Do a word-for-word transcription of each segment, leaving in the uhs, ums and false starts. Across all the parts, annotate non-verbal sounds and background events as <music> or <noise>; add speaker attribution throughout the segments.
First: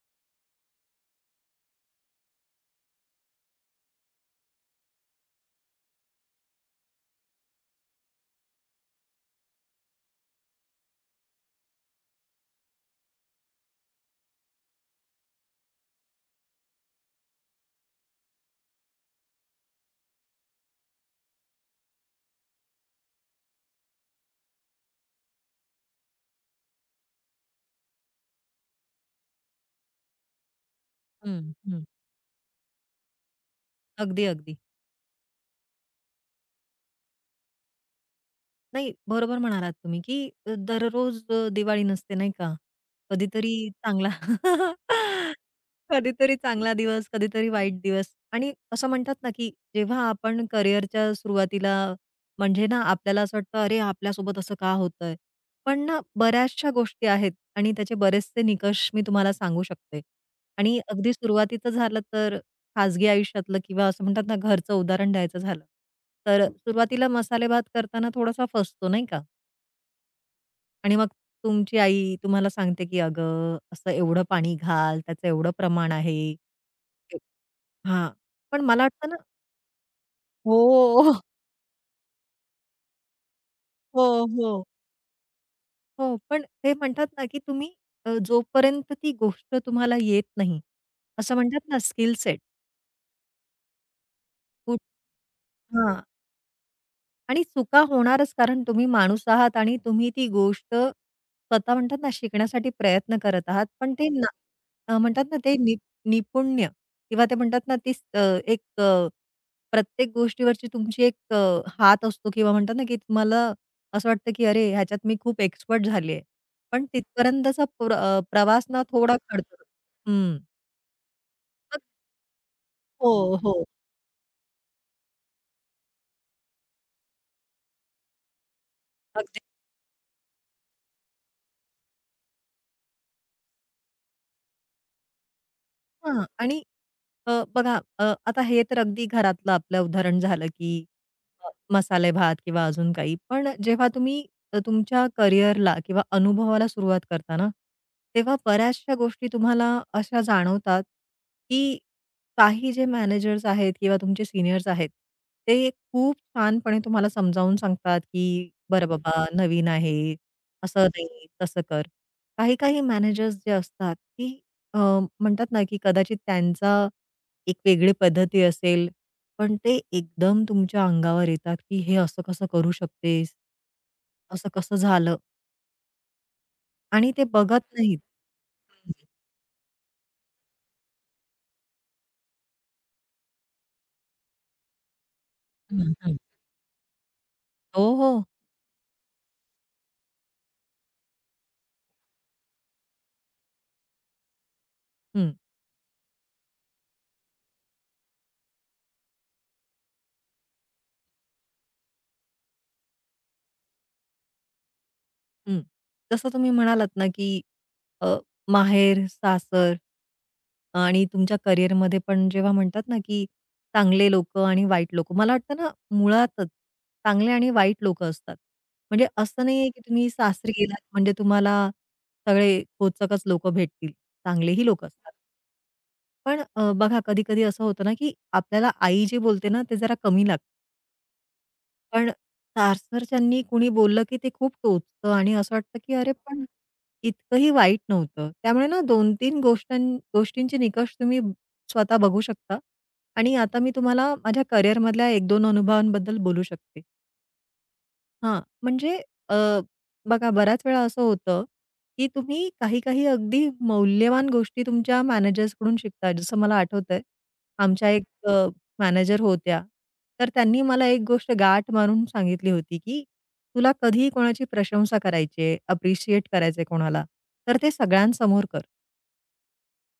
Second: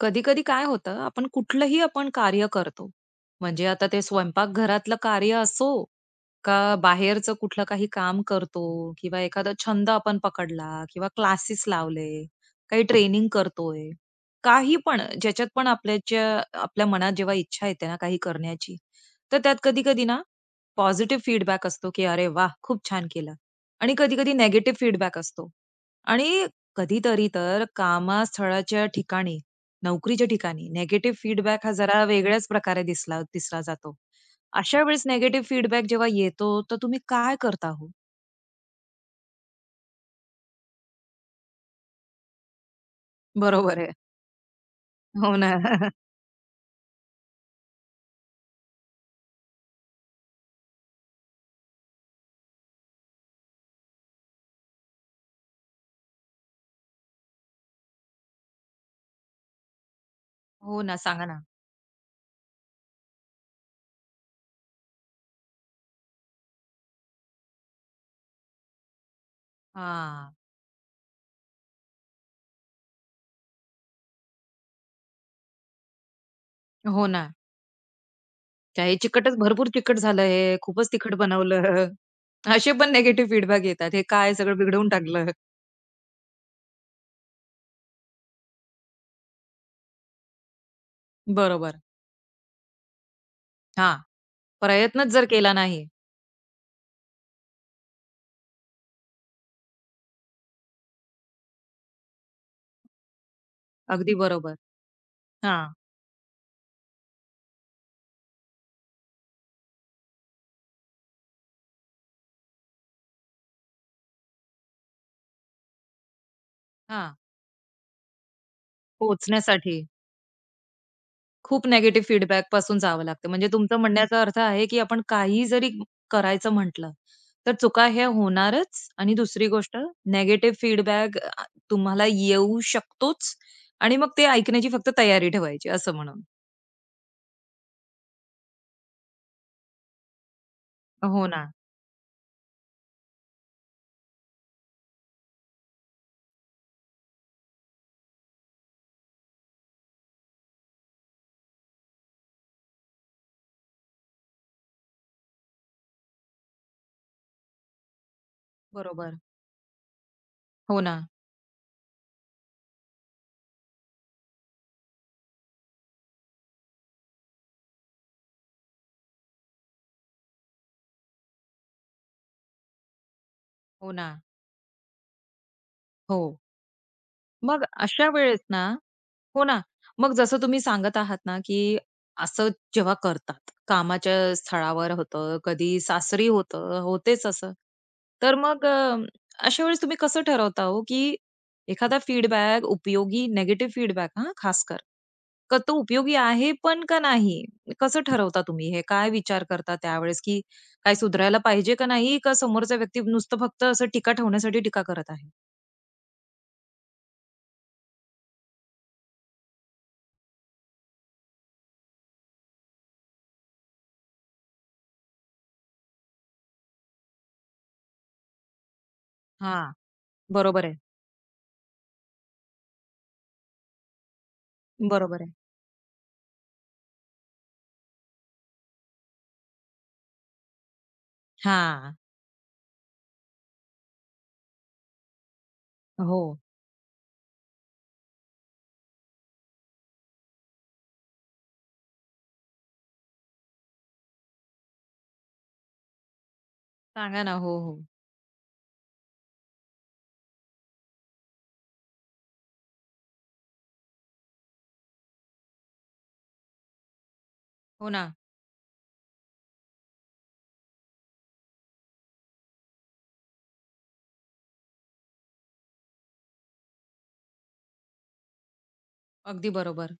Speaker 1: कधी-कधी काय होतं, आपण कुठलंही आपण कार्य करतो. म्हणजे आता ते स्वयंपाक घरातलं कार्य असो, का बाहेरचं कुठलं काही काम करतो किंवा एखादा छंद आपण पकडला किंवा क्लासेस लावले, काही ट्रेनिंग करतोय. काही पण ज्याच्यात पण आपल्याच्या आपल्या मनात जेव्हा इच्छा येते ना काही करण्याची, तर त्यात कधी-कधी ना पॉझिटिव्ह फीडबॅक असतो, की "अरे वाह! खूप छान केलं" आणि कधी-कधी निगेटिव्ह फीडबॅक असतो. आणि कधीतरी तर कामस्थळाच्या ठिकाणी नोकरीच्या ठिकाणी निगेटिव्ह
Speaker 2: हं,
Speaker 1: फीडबॅक हा
Speaker 2: हं.
Speaker 1: जरा वेगळ्याच प्रकारे दिसला दिसला जातो.
Speaker 2: अगदी, अगदी.
Speaker 1: अशा वेळेस निगेटिव्ह फीडबॅक जेव्हा येतो, तर तुम्ही काय करता हो?
Speaker 2: नाही, बरोबर म्हणालात तुम्ही, की अ, दररोज अ, दिवाळी नसते, नाही का? कधीतरी
Speaker 1: बरोबर आहे.
Speaker 2: चांगला
Speaker 1: हो
Speaker 2: <laughs>
Speaker 1: ना. <laughs>
Speaker 2: कधीतरी चांगला दिवस, कधीतरी वाईट दिवस. आणि असं म्हणतात ना, की जेव्हा आपण करिअरच्या सुरुवातीला म्हणजे ना, आपल्याला असं वाटतं, "अरे, आपल्यासोबत असं का होतंय?" पण ना, बऱ्याचशा गोष्टी आहेत आणि त्याचे बरेचसे निकष मी तुम्हाला सांगू शकते. आणि
Speaker 1: हो ना,
Speaker 2: अगदी
Speaker 1: सांगा ना.
Speaker 2: सुरुवातीचं झालं तर खाजगी आयुष्यातलं किंवा असं म्हणतात ना घरचं उदाहरण द्यायचं झालं, तर सुरुवातीला मसाले भात करताना थोडासा फसतो नाही का?
Speaker 1: हां.
Speaker 2: आणि मग तुमची आई तुम्हाला सांगते, की "अगं, असं एवढं पाणी घाल, त्याचं एवढं प्रमाण आहे."
Speaker 1: हो ना.
Speaker 2: हां. पण मला
Speaker 1: त्या हे
Speaker 2: वाटतं ना.
Speaker 1: चिकटच भरपूर चिकट झालं हे, खूपच तिखट
Speaker 2: हो,
Speaker 1: बनवलं. असे पण निगेटिव्ह फीडबॅक येतात. हे
Speaker 2: हो,
Speaker 1: काय सगळं
Speaker 2: हो,
Speaker 1: बिघडवून टाकलं.
Speaker 2: हो. पण ते म्हणतात ना, की तुम्ही अ, जोपर्यंत ती गोष्ट तुम्हाला येत नाही, असं म्हणतात ना
Speaker 1: बरोबर.
Speaker 2: Skill set.
Speaker 1: हां. प्रयत्नच जर केला नाही.
Speaker 2: आणि चुका होणारच कारण तुम्ही माणूस आहात आणि तुम्ही ती गोष्ट स्वतः म्हणतात ना शिकण्यासाठी प्रयत्न करत आहात. पण ते
Speaker 1: अगदी
Speaker 2: ना
Speaker 1: बरोबर.
Speaker 2: अ, म्हणतात ना ते
Speaker 1: हां.
Speaker 2: नि निपुण्य किंवा ते म्हणतात ना ती स- अ, एक अ, प्रत्येक गोष्टीवरची तुमची एक अ, हात असतो किंवा म्हणतात ना की तुम्हाला असं वाटतं की अरे ह्याच्यात मी खूप एक्सपर्ट झाली आहे. पण
Speaker 1: हां.
Speaker 2: तिथपर्यंतचा प्र अ, प्रवास ना थोडा खडतर.
Speaker 1: पोहोचण्यासाठी.
Speaker 2: हं.
Speaker 1: खूप
Speaker 2: मग
Speaker 1: निगेटिव्ह फीडबॅक पासून जावं लागतं.
Speaker 2: हो,
Speaker 1: म्हणजे
Speaker 2: हो.
Speaker 1: तुमचं हं. म्हणण्याचा अर्थ आहे, की आपण काही जरी करायचं म्हटलं, तर चुका ह्या होणारच आणि
Speaker 2: अगदी.
Speaker 1: दुसरी गोष्ट निगेटिव्ह फीडबॅक तुम्हाला येऊ शकतोच आणि मग ते ऐकण्याची फक्त तयारी ठेवायची असं म्हणून.
Speaker 2: हां. आणि अ, बघा अ, आता हे तर अगदी घरातलं आपलं उदाहरण झालं, की
Speaker 1: हो ना.
Speaker 2: अ, मसाले भात किंवा अजून काही. पण जेव्हा तुम्ही अ, तुमच्या करिअरला किंवा अनुभवाला सुरुवात करता ना, तेव्हा बऱ्याचशा गोष्टी तुम्हाला अशा जाणवतात, की काही जे मॅनेजर्स आहेत किंवा तुमचे सीनियर्स आहेत, ते खूप छानपणे तुम्हाला समजावून सांगतात, की "बरं
Speaker 1: बरोबर.
Speaker 2: बाबा, नवीन आहे,
Speaker 1: हो
Speaker 2: असं
Speaker 1: ना.
Speaker 2: नाही, तसं कर." काही-काही मॅनेजर्स जे असतात, की अ, म्हणतात ना, की कदाचित त्यांचा एक वेगळी पद्धती असेल, पण ते एकदम तुमच्या अंगावर येतात, की "हे असं कसं करू शकतेस?
Speaker 1: हो ना.
Speaker 2: असं कसं झालं?"
Speaker 1: हो.
Speaker 2: आणि ते बघत
Speaker 1: मग
Speaker 2: नाहीत.
Speaker 1: अशा वेळेस ना.
Speaker 2: हं,
Speaker 1: हो ना. मग जसं तुम्ही सांगत आहात ना, की असं जेव्हा करतात, कामाच्या स्थळावर होतं, कधी
Speaker 2: हं. हं,
Speaker 1: सासरी होतं, होतेच असं.
Speaker 2: हो, हो.
Speaker 1: तर मग अ, अशा वेळेस तुम्ही कसं ठरवता हो, की एखादा फीडबॅक उपयोगी निगेटिव्ह फीडबॅक हां, खासकर.
Speaker 2: हं,
Speaker 1: का तो उपयोगी आहे पण का नाही? कसं ठरवता तुम्ही हे? काय विचार करता त्यावेळेस, की काय सुधारायला पाहिजे का नाही? का समोरचा व्यक्ती नुसतं फक्त असं टीका ठेवण्यासाठी टीका करत आहे?
Speaker 2: हं. जसं तुम्ही म्हणालात ना, की अ, माहेर, सासर आणि तुमच्या करिअरमध्ये पण जेव्हा म्हणतात ना, की चांगले लोक आणि वाईट लोकं. मला वाटतं ना, मुळातच चांगले आणि वाईट लोकं असतात. म्हणजे असं नाहीये,
Speaker 1: हां,
Speaker 2: की तुम्ही सासरी
Speaker 1: बरोबर आहे.
Speaker 2: गेलात म्हणजे तुम्हाला सगळे खोचकच लोकं भेटतील. चांगलेही लोकं असतात.
Speaker 1: बरोबर आहे.
Speaker 2: पण अ, बघा कधी-कधी असं होतं ना, की आपल्याला आई जे बोलते ना, ते जरा कमी लागतं.
Speaker 1: हां,
Speaker 2: पण तारसर त्यांनी कुणी बोललं, की ते खूप टोचतं आणि असं वाटतं, की अरे
Speaker 1: हो.
Speaker 2: पण इतकंही वाईट नव्हतं. त्यामुळे ना दोन तीन गोष्टां गोष्टींचे निकष तुम्ही स्वतः बघू शकता. आणि आता मी तुम्हाला माझ्या करिअरमधल्या एक दोन अनुभवांबद्दल बोलू शकते.
Speaker 1: सांगा ना. हो, हो.
Speaker 2: हां, म्हणजे अ, बघा बऱ्याच वेळा असं होतं, की तुम्ही काही-काही अगदी मौल्यवान गोष्टी तुमच्या मॅनेजर्सकडून शिकता. जसं मला आठवतंय,
Speaker 1: हो
Speaker 2: आमच्या एक
Speaker 1: ना.
Speaker 2: अ, मॅनेजर होत्या. तर त्यांनी मला एक गोष्ट गाठ मारून सांगितली होती, की "तुला कधीही कोणाची प्रशंसा करायची आहे, अप्रिशिएट करायचंय कोणाला, तर ते सगळ्यांसमोर कर."
Speaker 1: अगदी बरोबर.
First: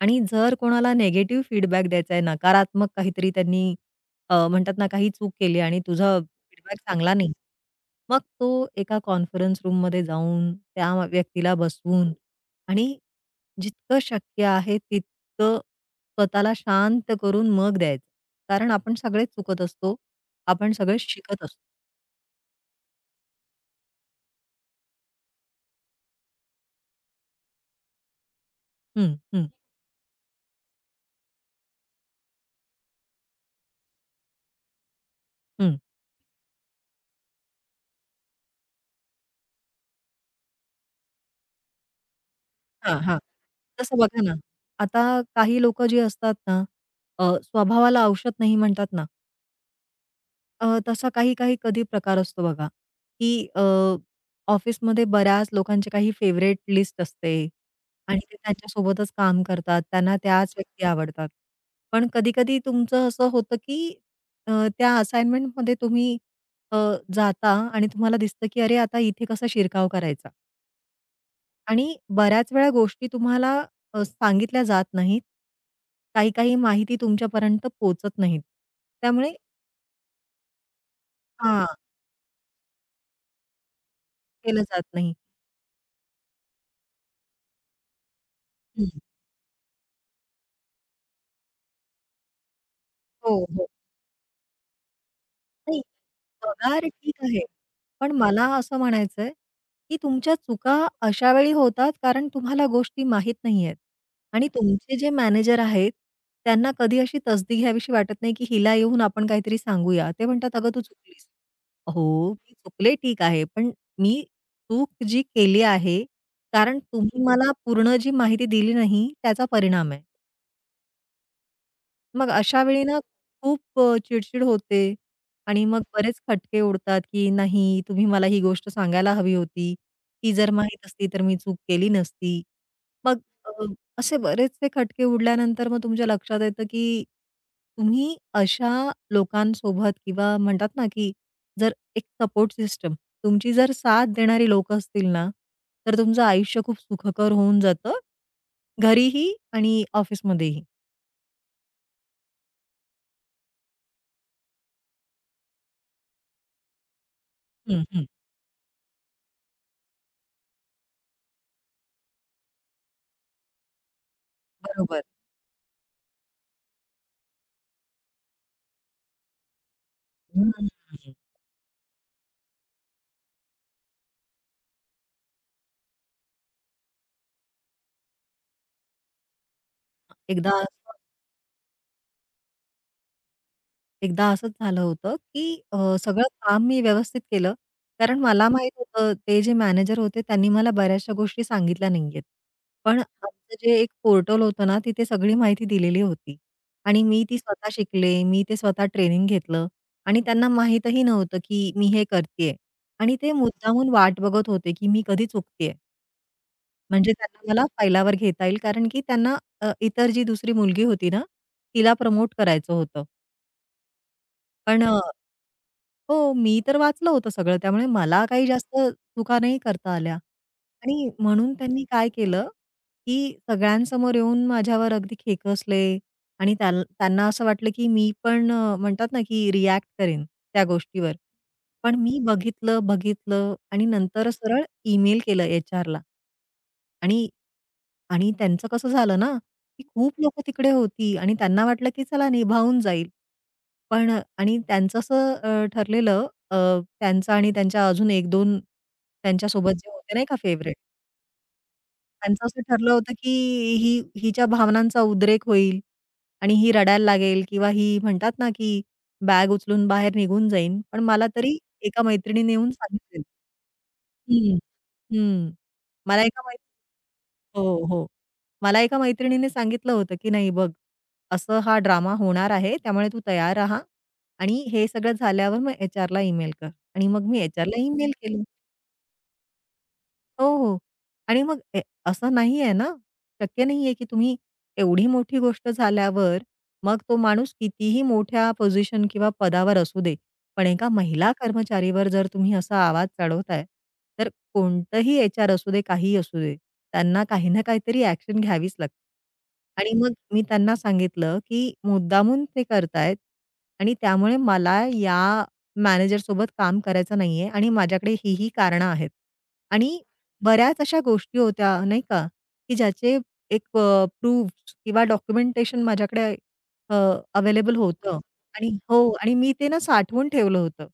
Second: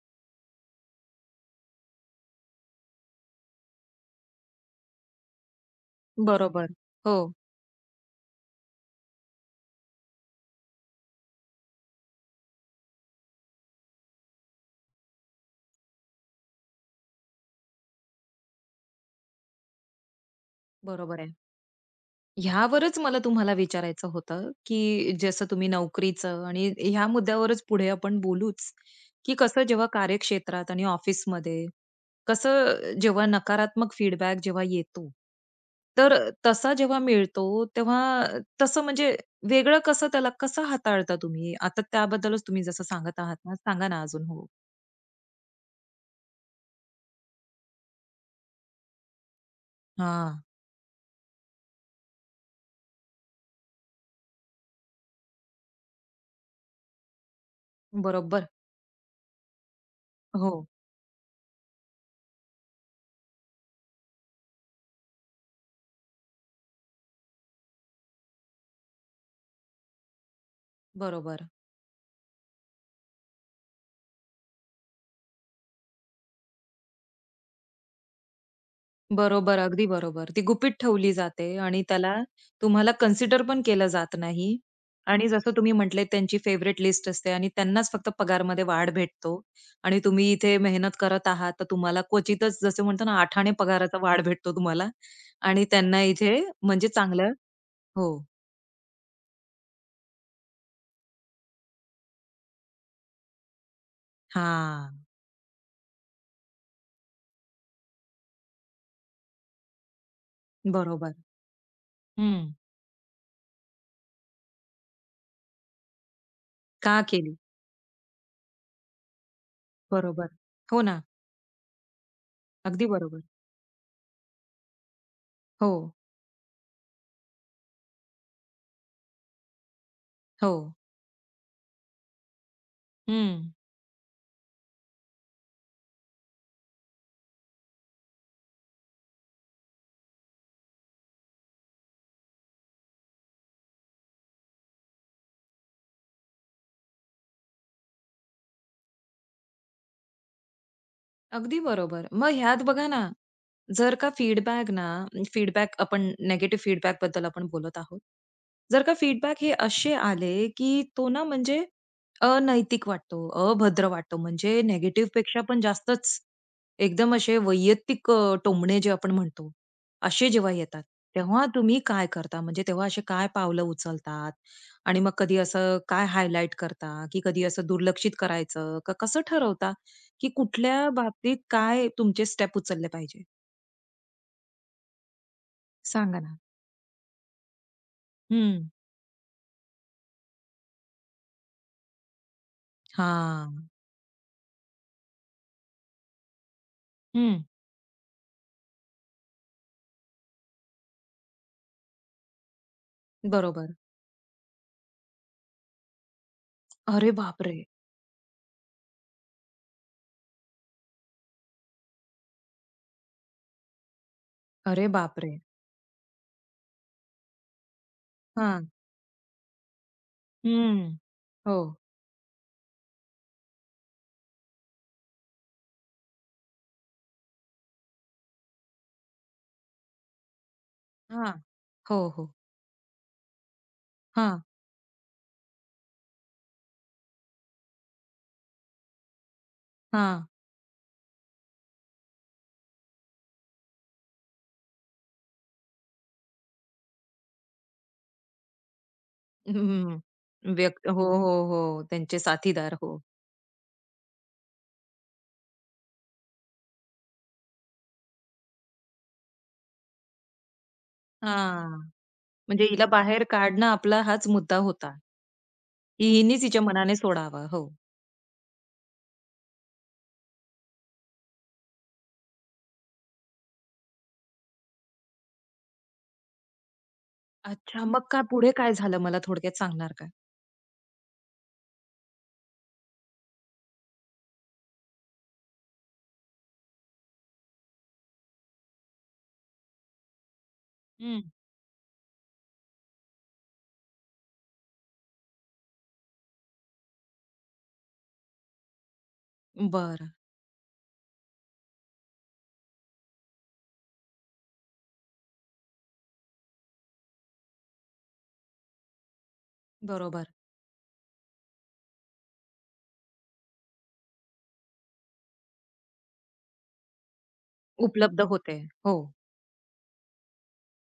Speaker 2: आणि जर कोणाला निगेटिव्ह फीडबॅक द्यायचा आहे, नकारात्मक काहीतरी त्यांनी अ, म्हणतात ना, काही चूक केली आणि तुझा
Speaker 1: बरोबर.
Speaker 2: फीडबॅक चांगला
Speaker 1: हो,
Speaker 2: नाही. मग तो एका कॉन्फरन्स रूममध्ये जाऊन, त्या व्यक्तीला बसवून आणि जितकं शक्य आहे तितकं स्वतःला शांत करून मग द्यायचं. कारण आपण सगळेच चुकत असतो. आपण सगळे
Speaker 1: बरोबर आहे.
Speaker 2: शिकत असतो.
Speaker 1: ह्यावरच मला तुम्हाला विचारायचं होतं, की जसं तुम्ही नोकरीचं आणि ह्या मुद्द्यावरच पुढे आपण बोलूच,
Speaker 2: हं,
Speaker 1: की
Speaker 2: हं,
Speaker 1: कसं जेव्हा कार्यक्षेत्रात आणि ऑफिसमध्ये कसं जेव्हा नकारात्मक फीडबॅक जेव्हा येतो,
Speaker 2: हं.
Speaker 1: तर तसा जेव्हा मिळतो तेव्हा तसं म्हणजे वेगळं कसं त्याला कसं हाताळता तुम्ही? आता त्याबद्दलच तुम्ही जसं
Speaker 2: हां, हां.
Speaker 1: सांगत आहात ना, सांगा
Speaker 2: तसं
Speaker 1: ना
Speaker 2: बघा
Speaker 1: अजून?
Speaker 2: ना,
Speaker 1: हो.
Speaker 2: आता काही लोकं जी असतात ना, अ, स्वभावाला औषध नाही म्हणतात ना.
Speaker 1: हां.
Speaker 2: अ, तसा काही काही कधी प्रकार असतो बघा, की अ, ऑफिसमध्ये बऱ्याच लोकांचे काही फेवरेट लिस्ट असते आणि ते
Speaker 1: बरोबर.
Speaker 2: त्यांच्यासोबतच काम करतात. त्यांना त्याच
Speaker 1: हो,
Speaker 2: व्यक्ती आवडतात. पण कधी-कधी तुमचं असं होतं, की अ, त्या असाइनमेंटमध्ये तुम्ही अ, जाता आणि तुम्हाला दिसतं, की अरे आता इथे कसा शिरकाव करायचा?
Speaker 1: बरोबर.
Speaker 2: आणि बऱ्याच वेळा गोष्टी तुम्हाला अ, सांगितल्या जात नाहीत. काही काही माहिती तुमच्यापर्यंत पोहोचत नाहीत. त्यामुळे
Speaker 1: बरोबर, अगदी बरोबर. ती गुपित ठेवली जाते
Speaker 2: हां,
Speaker 1: आणि त्याला तुम्हाला कन्सिडर पण केलं जात नाही
Speaker 2: केलं जात नाही.
Speaker 1: आणि जसं तुम्ही म्हटले त्यांची फेव्हरेट लिस्ट असते आणि त्यांनाच फक्त पगारमध्ये वाढ भेटतो आणि तुम्ही इथे मेहनत करत आहात, तर तुम्हाला क्वचितच जसं म्हणतो ना,
Speaker 2: हो,
Speaker 1: आठ आने
Speaker 2: हो.
Speaker 1: पगाराचा वाढ भेटतो तुम्हाला आणि
Speaker 2: नाही,
Speaker 1: त्यांना इथे
Speaker 2: पगार
Speaker 1: म्हणजे
Speaker 2: ठीक
Speaker 1: चांगलं.
Speaker 2: आहे.
Speaker 1: हो.
Speaker 2: पण मला असं म्हणायचंय, की तुमच्या चुका अशा वेळी होतात कारण तुम्हाला गोष्टी माहीत नाहीयेत आणि तुमचे
Speaker 1: हां,
Speaker 2: जे मॅनेजर आहेत, त्यांना कधी अशी तसदी घ्यावीशी वाटत नाही, की हिला येऊन आपण काहीतरी सांगूया. ते म्हणतात, "अगं, तू
Speaker 1: बरोबर.
Speaker 2: चुकलीस." "हो,
Speaker 1: हं.
Speaker 2: मी चुकले ठीक आहे, पण मी चूक जी केली आहे कारण
Speaker 1: का
Speaker 2: तुम्ही
Speaker 1: केली?
Speaker 2: मला पूर्ण जी माहिती दिली नाही त्याचा परिणाम आहे."
Speaker 1: बरोबर. हो ना,
Speaker 2: मग अशा वेळी
Speaker 1: अगदी
Speaker 2: ना
Speaker 1: बरोबर.
Speaker 2: खूप अ, चिडचिड होते आणि
Speaker 1: हो,
Speaker 2: मग बरेच खटके उडतात, की नाही तुम्ही मला ही गोष्ट सांगायला हवी होती. ती जर
Speaker 1: हो.
Speaker 2: माहीत असती तर मी चूक केली नसती. मग
Speaker 1: हं,
Speaker 2: अ, असे बरेचसे खटके उडल्यानंतर मग तुमच्या लक्षात येतं, की तुम्ही अशा लोकांसोबत किंवा म्हणतात ना, की जर एक सपोर्ट सिस्टम तुमची जर साथ देणारी लोकं असतील ना, तर तुमचं आयुष्य खूप सुखकर होऊन जातं. घरीही आणि ऑफिसमध्येही.
Speaker 1: अगदी बरोबर. मग ह्यात बघा ना जर का फीडबॅक ना फीडबॅक आपण निगेटिव्ह फीडबॅक बद्दल आपण बोलत
Speaker 2: हं,
Speaker 1: आहोत.
Speaker 2: हं.
Speaker 1: जर का फीडबॅक हे असे आले, की तो ना म्हणजे अनैतिक वाटतो, अभद्र वाटतो. म्हणजे
Speaker 2: बरोबर.
Speaker 1: नेगेटिव्ह पेक्षा पण जास्तच एकदम असे वैयक्तिक अ, टोमणे जे आपण म्हणतो, असे जेव्हा
Speaker 2: हं.
Speaker 1: येतात, तेव्हा तुम्ही काय करता? म्हणजे तेव्हा असे काय पावलं उचलतात? आणि मग कधी असं काय हायलाइट करता, की कधी असं दुर्लक्षित करायचं? का कसं ठरवता, की
Speaker 2: एकदा
Speaker 1: कुठल्या
Speaker 2: असं
Speaker 1: बाबतीत काय तुमचे स्टेप उचलले पाहिजे?
Speaker 2: एकदा असंच झालं होतं, की अ,
Speaker 1: सांगा
Speaker 2: सगळं
Speaker 1: ना.
Speaker 2: काम मी व्यवस्थित केलं. कारण मला
Speaker 1: हं.
Speaker 2: माहीत होतं ते जे मॅनेजर होते त्यांनी मला बऱ्याचशा गोष्टी सांगितल्या नाहीयेत. पण आमचं
Speaker 1: हां.
Speaker 2: जे एक पोर्टल होतं ना, तिथे सगळी माहिती दिलेली होती आणि मी ती
Speaker 1: हं.
Speaker 2: स्वतः शिकले. मी ते स्वतः ट्रेनिंग घेतलं आणि त्यांना माहीतही नव्हतं, की मी हे करतीये आणि ते
Speaker 1: बरोबर.
Speaker 2: मुद्दामून वाट बघत होते, की मी कधी चुकतीये.
Speaker 1: अरे
Speaker 2: म्हणजे त्यांना
Speaker 1: बापरे!
Speaker 2: मला फायलावर घेता येईल कारण की त्यांना अ, इतर जी दुसरी मुलगी होती ना, तिला प्रमोट करायचं होतं. पण
Speaker 1: अरे
Speaker 2: अ,
Speaker 1: बापरे!
Speaker 2: हो, मी तर वाचलं होतं सगळं. त्यामुळे मला काही
Speaker 1: हां.
Speaker 2: जास्त चुका नाही करता आल्या
Speaker 1: हं.
Speaker 2: आणि म्हणून
Speaker 1: हो.
Speaker 2: त्यांनी काय केलं, की सगळ्यांसमोर येऊन माझ्यावर अगदी खेकसले आणि त्याल त्यांना असं वाटलं, की मी पण अ, म्हणतात ना, की रिॲक्ट करेन त्या गोष्टीवर.
Speaker 1: हां.
Speaker 2: पण
Speaker 1: हो,
Speaker 2: मी
Speaker 1: हो.
Speaker 2: बघितलं, बघितलं आणि नंतर
Speaker 1: हां,
Speaker 2: सरळ ईमेल केलं एचआरला. आणि आणि त्यांचं कसं झालं ना, की खूप
Speaker 1: हां.
Speaker 2: लोकं तिकडे होती आणि त्यांना वाटलं की चला निभावून जाईल. पण आणि त्यांचं असं अ, ठरलेलं. अ, त्यांचं आणि त्यांच्या अजून एक दोन त्यांच्यासोबत जे होते नाही का
Speaker 1: हं.
Speaker 2: फेवरेट,
Speaker 1: व्यक्त हो, हो, हो. त्यांचे
Speaker 2: त्यांचं असं
Speaker 1: साथीदार.
Speaker 2: ठरलं
Speaker 1: हो.
Speaker 2: होतं की ही हिच्या भावनांचा उद्रेक होईल आणि ही रडायला लागेल किंवा ही म्हणतात ना की बॅग उचलून बाहेर निघून जाईन. पण मला तरी
Speaker 1: हां.
Speaker 2: एका मैत्रिणीने
Speaker 1: म्हणजे
Speaker 2: येऊन
Speaker 1: हिला
Speaker 2: सांगितलेलं.
Speaker 1: बाहेर काढणं आपला हाच मुद्दा
Speaker 2: हं,
Speaker 1: होता,
Speaker 2: हं.
Speaker 1: की
Speaker 2: मला एका
Speaker 1: हिनीच
Speaker 2: मै
Speaker 1: हिच्या मनाने सोडावा.
Speaker 2: हो,
Speaker 1: हो.
Speaker 2: हो. मला एका मैत्रिणीने सांगितलं होतं, की "नाही बघ, असं हा ड्रामा होणार आहे, त्यामुळे तू तयार राहा आणि हे सगळं झाल्यावर मग एचआरला ईमेल कर." आणि मग मी एचआरला
Speaker 1: अच्छा, मग
Speaker 2: ईमेल
Speaker 1: काय
Speaker 2: केली.
Speaker 1: पुढे काय झालं मला थोडक्यात सांगणार का?
Speaker 2: हो, हो. आणि मग ए असं नाही आहे ना, शक्य नाही आहे, की तुम्ही एवढी मोठी गोष्ट झाल्यावर मग तो माणूस कितीही मोठ्या पोझिशन किंवा पदावर असू दे, पण एका
Speaker 1: हं.
Speaker 2: महिला कर्मचारीवर जर तुम्ही असा आवाज चढवताय, तर कोणतंही एचआर असू दे, काहीही असू दे, त्यांना काही ना काहीतरी ॲक्शन घ्यावीच लागते. आणि
Speaker 1: बरं.
Speaker 2: मग मी त्यांना सांगितलं, की मुद्दामून ते करतायत आणि त्यामुळे मला या मॅनेजरसोबत काम करायचं नाहीये आणि माझ्याकडे ही, ही कारणं आहेत. आणि
Speaker 1: बरोबर.
Speaker 2: बऱ्याच अशा गोष्टी होत्या नाही का, की ज्याचे एक अ, प्रूफ्स किंवा डॉक्युमेंटेशन माझ्याकडे अवेलेबल होतं
Speaker 1: उपलब्ध होते.
Speaker 2: आणि
Speaker 1: हो.
Speaker 2: हो आणि मी ते ना साठवून ठेवलं होतं.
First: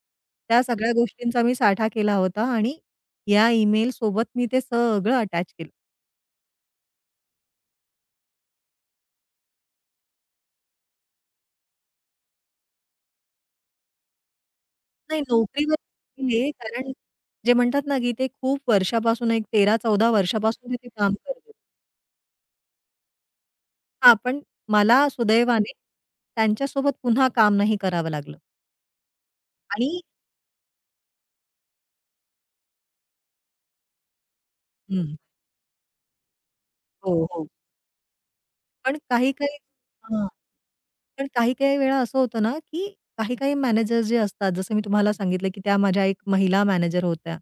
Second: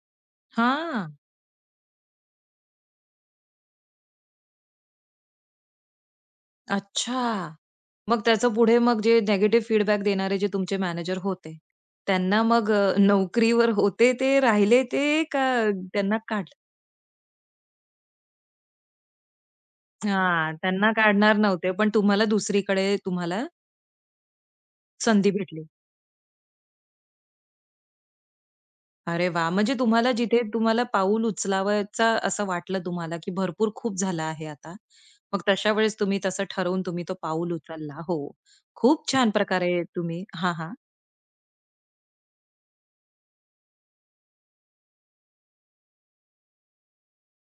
Speaker 2: त्या सगळ्या
Speaker 1: हां.
Speaker 2: गोष्टींचा मी साठा केला होता आणि या ईमेलसोबत मी ते सगळं अटॅच केलं.
Speaker 1: अच्छा! मग त्याचं पुढे मग जे निगेटिव्ह फीडबॅक देणारे जे तुमचे मॅनेजर होते, त्यांना मग अ, नोकरीवर होते ते राहिले
Speaker 2: नाही
Speaker 1: ते का
Speaker 2: नोकरीवर
Speaker 1: त्यांना काढ
Speaker 2: गेले कारण जे म्हणतात ना, की ते खूप वर्षापासून एक तेरा चौदा
Speaker 1: हां,
Speaker 2: वर्षापासून तिथे
Speaker 1: त्यांना
Speaker 2: काम
Speaker 1: काढणार
Speaker 2: करते.
Speaker 1: नव्हते, पण तुम्हाला दुसरीकडे तुम्हाला
Speaker 2: हां, पण मला
Speaker 1: संधी भेटली.
Speaker 2: सुदैवाने त्यांच्यासोबत पुन्हा काम नाही करावं लागलं.
Speaker 1: अरे वाह! म्हणजे
Speaker 2: आणि
Speaker 1: तुम्हाला जिथे तुम्हाला पाऊल उचलावायचा असं वाटलं तुम्हाला, की भरपूर खूप झालं आहे आता.
Speaker 2: हं.
Speaker 1: मग तशा वेळेस तुम्ही तसं ठरवून तुम्ही
Speaker 2: हो,
Speaker 1: तो
Speaker 2: हो.
Speaker 1: पाऊल उचलला. हो.
Speaker 2: पण
Speaker 1: खूप छान
Speaker 2: काही-काही.
Speaker 1: प्रकारे तुम्ही
Speaker 2: हां.
Speaker 1: हां, हां.
Speaker 2: पण काही-काही वेळा असं होतं ना, की काही-काही मॅनेजर जे असतात, जसं मी तुम्हाला सांगितलं, की त्या माझ्या एक महिला मॅनेजर होत्या.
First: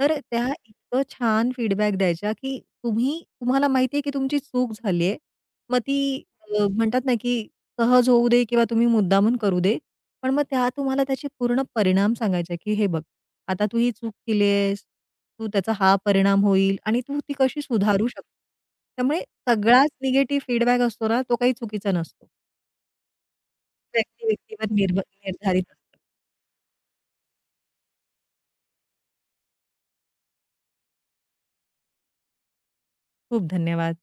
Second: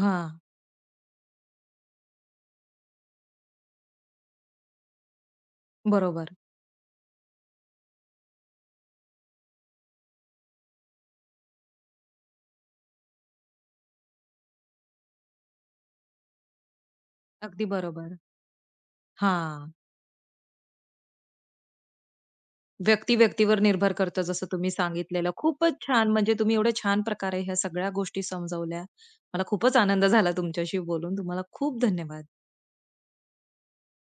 Speaker 2: तर त्या इतकं छान फीडबॅक द्यायच्या, की तुम्ही तुम्हाला माहिती आहे, की तुमची चूक झाली आहे. मग ती
Speaker 1: बरोबर.
Speaker 2: अ, म्हणतात ना, की सहज होऊ दे किंवा तुम्ही मुद्दामून करू दे. पण मग त्या तुम्हाला त्याचे पूर्ण परिणाम सांगायचे, की "हे बघ, आता तू ही चूक केली आहेस. तू त्याचा हा परिणाम होईल आणि तू ती कशी
Speaker 1: अगदी
Speaker 2: सुधारू
Speaker 1: बरोबर.
Speaker 2: शकतो." त्यामुळे
Speaker 1: हां.
Speaker 2: सगळाच निगेटिव्ह फीडबॅक असतो ना, तो काही चुकीचा नसतो.
Speaker 1: व्यक्ती व्यक्तीवर निर्भर करतं
Speaker 2: व्यक्ती
Speaker 1: जसं
Speaker 2: व्यक्तीवर
Speaker 1: तुम्ही
Speaker 2: निर्भ
Speaker 1: सांगितलेलं.
Speaker 2: निर्धारित
Speaker 1: खूपच
Speaker 2: असतं.
Speaker 1: छान म्हणजे तुम्ही एवढ्या छान प्रकारे ह्या सगळ्या गोष्टी समजावल्या. मला खूपच आनंद झाला तुमच्याशी बोलून. तुम्हाला खूप धन्यवाद.
Speaker 2: खूप धन्यवाद.